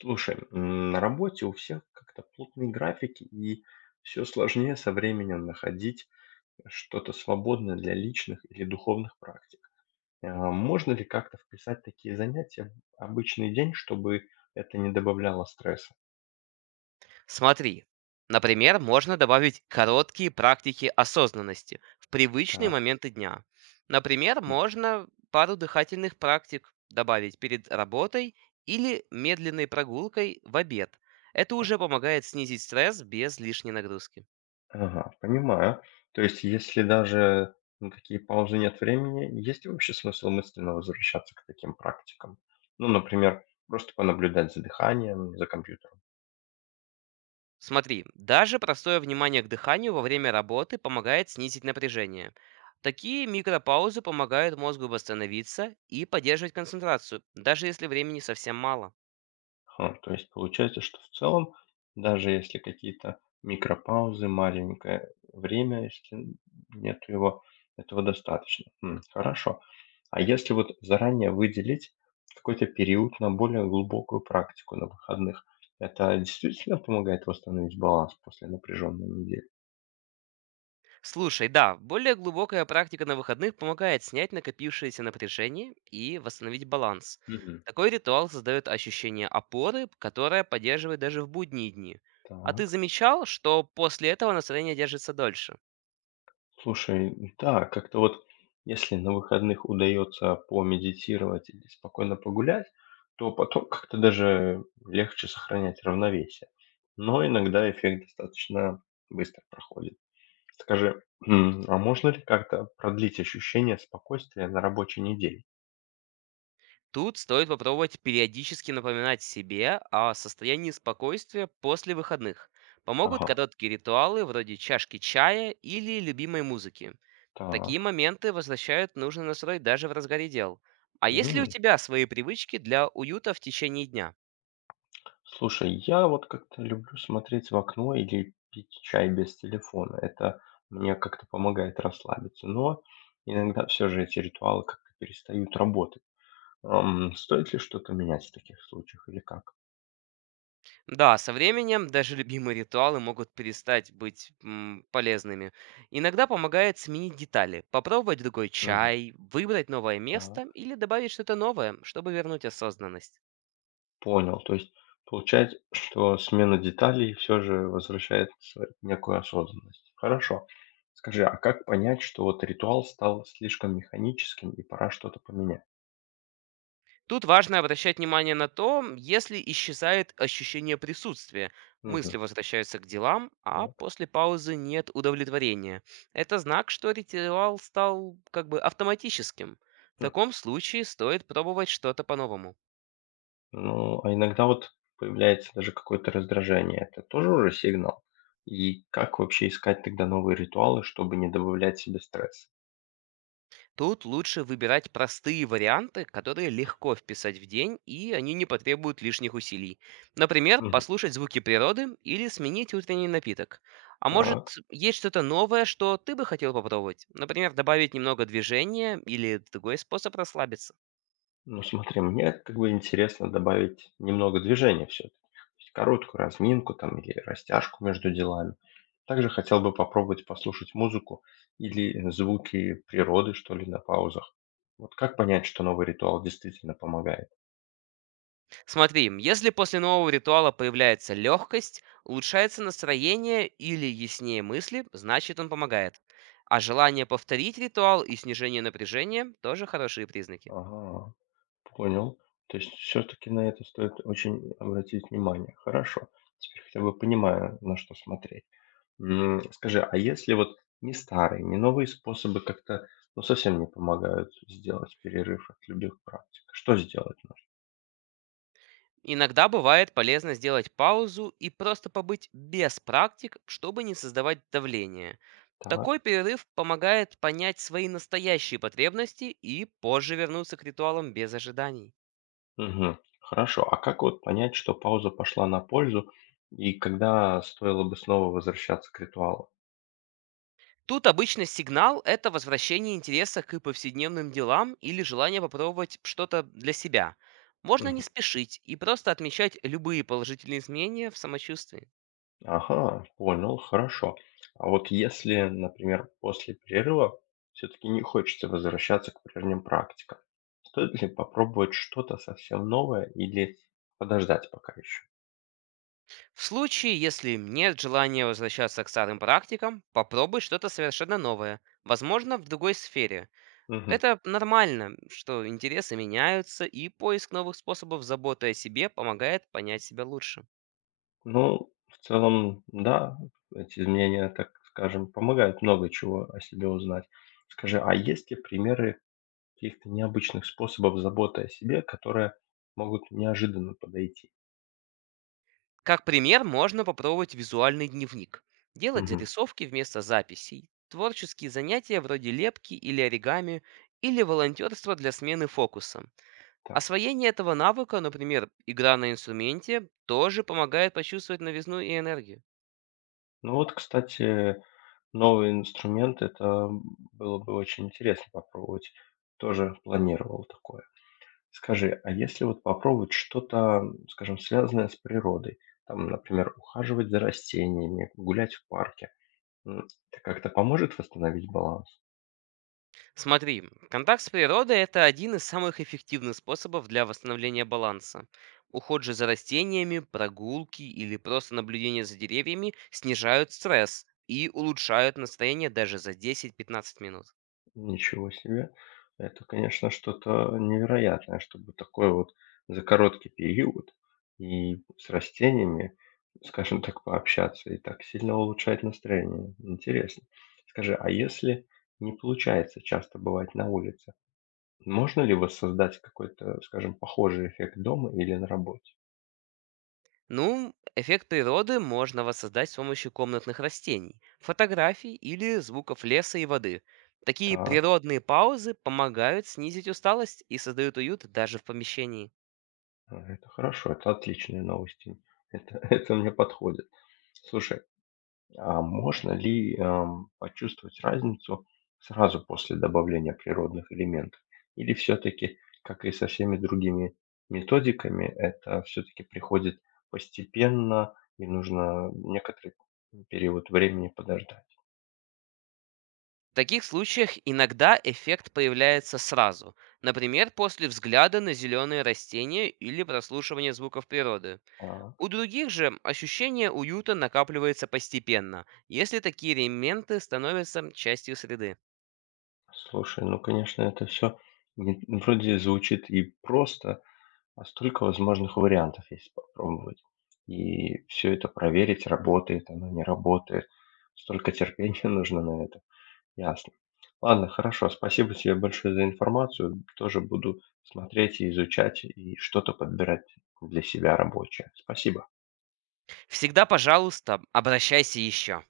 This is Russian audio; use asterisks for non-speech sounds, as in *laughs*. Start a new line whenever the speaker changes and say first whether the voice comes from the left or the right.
left: Слушай, на работе у всех как-то плотные графики, и все сложнее со временем находить что-то свободное для личных или духовных практик. Можно ли как-то вписать такие занятия в обычный день, чтобы это не добавляло стресса?
right: Смотри, например, можно добавить короткие практики осознанности в привычные
left: Так,
right: моменты дня. Например,
left: м,
right: можно пару дыхательных практик добавить перед работой или медленной прогулкой в обед. Это уже
left: так.
right: помогает снизить стресс без лишней нагрузки.
left: Ага, понимаю. То есть, если даже на такие паузы нет времени, есть ли вообще смысл мысленно возвращаться к таким практикам? Ну, например, просто понаблюдать за дыханием, за компьютером.
right: Смотри, даже простое внимание к дыханию во время работы помогает снизить напряжение. Такие микропаузы помогают мозгу восстановиться и поддерживать концентрацию, даже если времени совсем мало.
left: Ха, то есть получается, что в целом, даже если какие-то микропаузы, маленькое время, если нет его, этого достаточно. Хорошо. А если вот заранее выделить какой-то период на более глубокую практику на выходных, это действительно помогает восстановить баланс после напряженной недели?
right: Слушай, да, более глубокая практика на выходных помогает снять накопившееся напряжение и восстановить баланс.
left: Мгм.
right: Такой ритуал создает ощущение опоры, которое поддерживает даже в будние дни. А ты
left: Так.
right: замечал, что после этого настроение держится дольше?
left: Слушай, да, как-то вот если на выходных удается помедитировать или спокойно погулять, то потом как-то даже легче сохранять равновесие. Но иногда эффект достаточно быстро проходит. Скажи, а можно ли как-то продлить ощущение спокойствия на рабочей неделе?
right: Тут стоит попробовать периодически напоминать себе о состоянии спокойствия после выходных. Помогут
left: Ага,
right: короткие ритуалы вроде чашки чая или любимой музыки. Такие
left: так.
right: моменты возвращают нужный настрой даже в разгаре дел. А есть ли у тебя свои привычки для уюта в течение дня?
left: Слушай, я вот как-то люблю смотреть в окно или пить чай без телефона. Это мне как-то помогает расслабиться. Но иногда все же эти ритуалы как-то перестают работать. Стоит ли что-то менять в таких случаях или как?
right: Да, со временем даже *laughs* любимые ритуалы могут перестать быть полезными. Иногда помогает сменить детали, попробовать другой
left: Мгм.
right: чай, выбрать новое место
left: Так,
right: или добавить что-то новое, чтобы вернуть осознанность.
left: понял. То есть получается, что смена деталей все же возвращает некую осознанность. Хорошо. Скажи, а как понять, что вот ритуал стал слишком механическим и пора что-то поменять?
right: Тут важно обращать внимание на то, если исчезает ощущение присутствия. Мысли
left: Мгм.
right: возвращаются к делам, а
left: Так.
right: после паузы нет удовлетворения. Это знак, что ритуал стал как бы автоматическим. В таком случае стоит пробовать что-то по-новому.
left: Ну, а иногда вот появляется даже какое-то раздражение. Это тоже уже сигнал? И как вообще искать тогда новые ритуалы, чтобы не добавлять себе стресс?
right: Тут лучше выбирать простые варианты, которые легко вписать в день, и они не потребуют лишних усилий. Например,
left: Мгм.
right: послушать звуки природы или сменить утренний напиток. А может,
left: Так,
right: есть что-то новое, что ты бы хотел попробовать? Например, добавить немного движения или другой способ расслабиться.
left: ну смотри, мне как бы интересно добавить немного движения все-таки. Короткую разминку там или растяжку между делами. Также хотел бы попробовать послушать музыку или звуки природы, что ли, на паузах. Вот как понять, что новый ритуал действительно помогает?
right: Смотри, если после нового ритуала появляется легкость, улучшается настроение или яснее мысли, значит он помогает. А желание повторить ритуал и снижение напряжения тоже хорошие признаки.
left: Ага. Понял. То есть все таки на это стоит очень обратить внимание. Хорошо. Теперь хотя бы понимаю, на что смотреть. Скажи, а если вот не старые, не новые способы как-то, ну, совсем не помогают сделать перерыв от любых практик, что сделать нужно?
right: Иногда бывает полезно сделать паузу и просто побыть без практик, чтобы не создавать давление. Такой
left: Так.
right: перерыв помогает понять свои настоящие потребности и позже вернуться к ритуалам без ожиданий.
left: Мгм. Хорошо. А как вот понять, что пауза пошла на пользу и когда стоило бы снова возвращаться к ритуалу?
right: Тут обычно сигнал– это возвращение интереса к повседневным делам или желание попробовать что-то для себя. Можно не спешить и просто отмечать любые положительные изменения в самочувствии.
left: Ага, понял, хорошо. А вот если, например, после перерыва все-таки не хочется возвращаться к прежним практикам, стоит ли попробовать что-то совсем новое или подождать пока еще?
right: В случае, если нет желания возвращаться к старым практикам, попробуй что-то совершенно новое, возможно, в другой сфере.
left: Мгм.
right: Это нормально, что интересы меняются, и поиск новых способов заботы о себе помогает понять себя лучше.
left: Ну, в целом, да, эти изменения, так скажем, помогают много чего о себе узнать. Скажи, а есть ли примеры каких-то необычных способов заботы о себе, которые могут неожиданно подойти?
right: Как пример, можно попробовать визуальный дневник. Делать
left: Мгм.
right: зарисовки вместо записей, творческие занятия вроде лепки или оригами, или волонтерство для смены фокуса.
left: Так.
right: Освоение этого навыка, например, игра на инструменте, тоже помогает почувствовать новизну и энергию.
left: Ну вот, кстати, новый инструмент — это, было бы очень интересно попробовать. Тоже планировал такое. Скажи, а если вот попробовать что-то, скажем, связанное с природой? Там, например, ухаживать за растениями, гулять в парке. М, Это как-то поможет восстановить баланс?
right: Смотри, контакт с природой– это один из самых эффективных способов для восстановления баланса. Уход же за растениями, прогулки или просто наблюдение за деревьями снижают стресс и улучшают настроение даже за 10-15 минут.
left: Ничего себе. Это, конечно, что-то невероятное, чтобы такой вот за короткий период и с растениями, скажем так, пообщаться и так сильно улучшать настроение. Интересно. Скажи, а если не получается часто бывать на улице, можно ли воссоздать какой-то, скажем, похожий эффект дома или на работе?
right: Ну, эффект природы можно воссоздать с помощью комнатных растений, фотографий или звуков леса и воды. Такие
left: Так,
right: природные паузы помогают снизить усталость и создают уют даже в помещении.
left: а, это хорошо, это отличные новости. Это, *laughs* это мне подходит. Слушай, а можно ли, почувствовать разницу сразу после добавления природных элементов? Или все-таки, как и со всеми другими методиками, это все-таки приходит постепенно и нужно некоторый период времени подождать?
right: В таких случаях иногда эффект появляется сразу, например, после взгляда на зеленые растения или прослушивания звуков природы.
left: А,
right: У других же ощущение уюта накапливается постепенно, если такие элементы становятся частью среды.
left: Слушай, ну, конечно, это все вроде звучит и просто, а столько возможных вариантов, есть попробовать. И все это проверить, работает оно, не работает. Столько терпения *laughs* нужно на это. Ясно. Ладно, хорошо. Спасибо тебе большое за информацию. Тоже буду смотреть и изучать, и что-то подбирать для себя рабочее. Спасибо.
right: Всегда, пожалуйста, обращайся еще.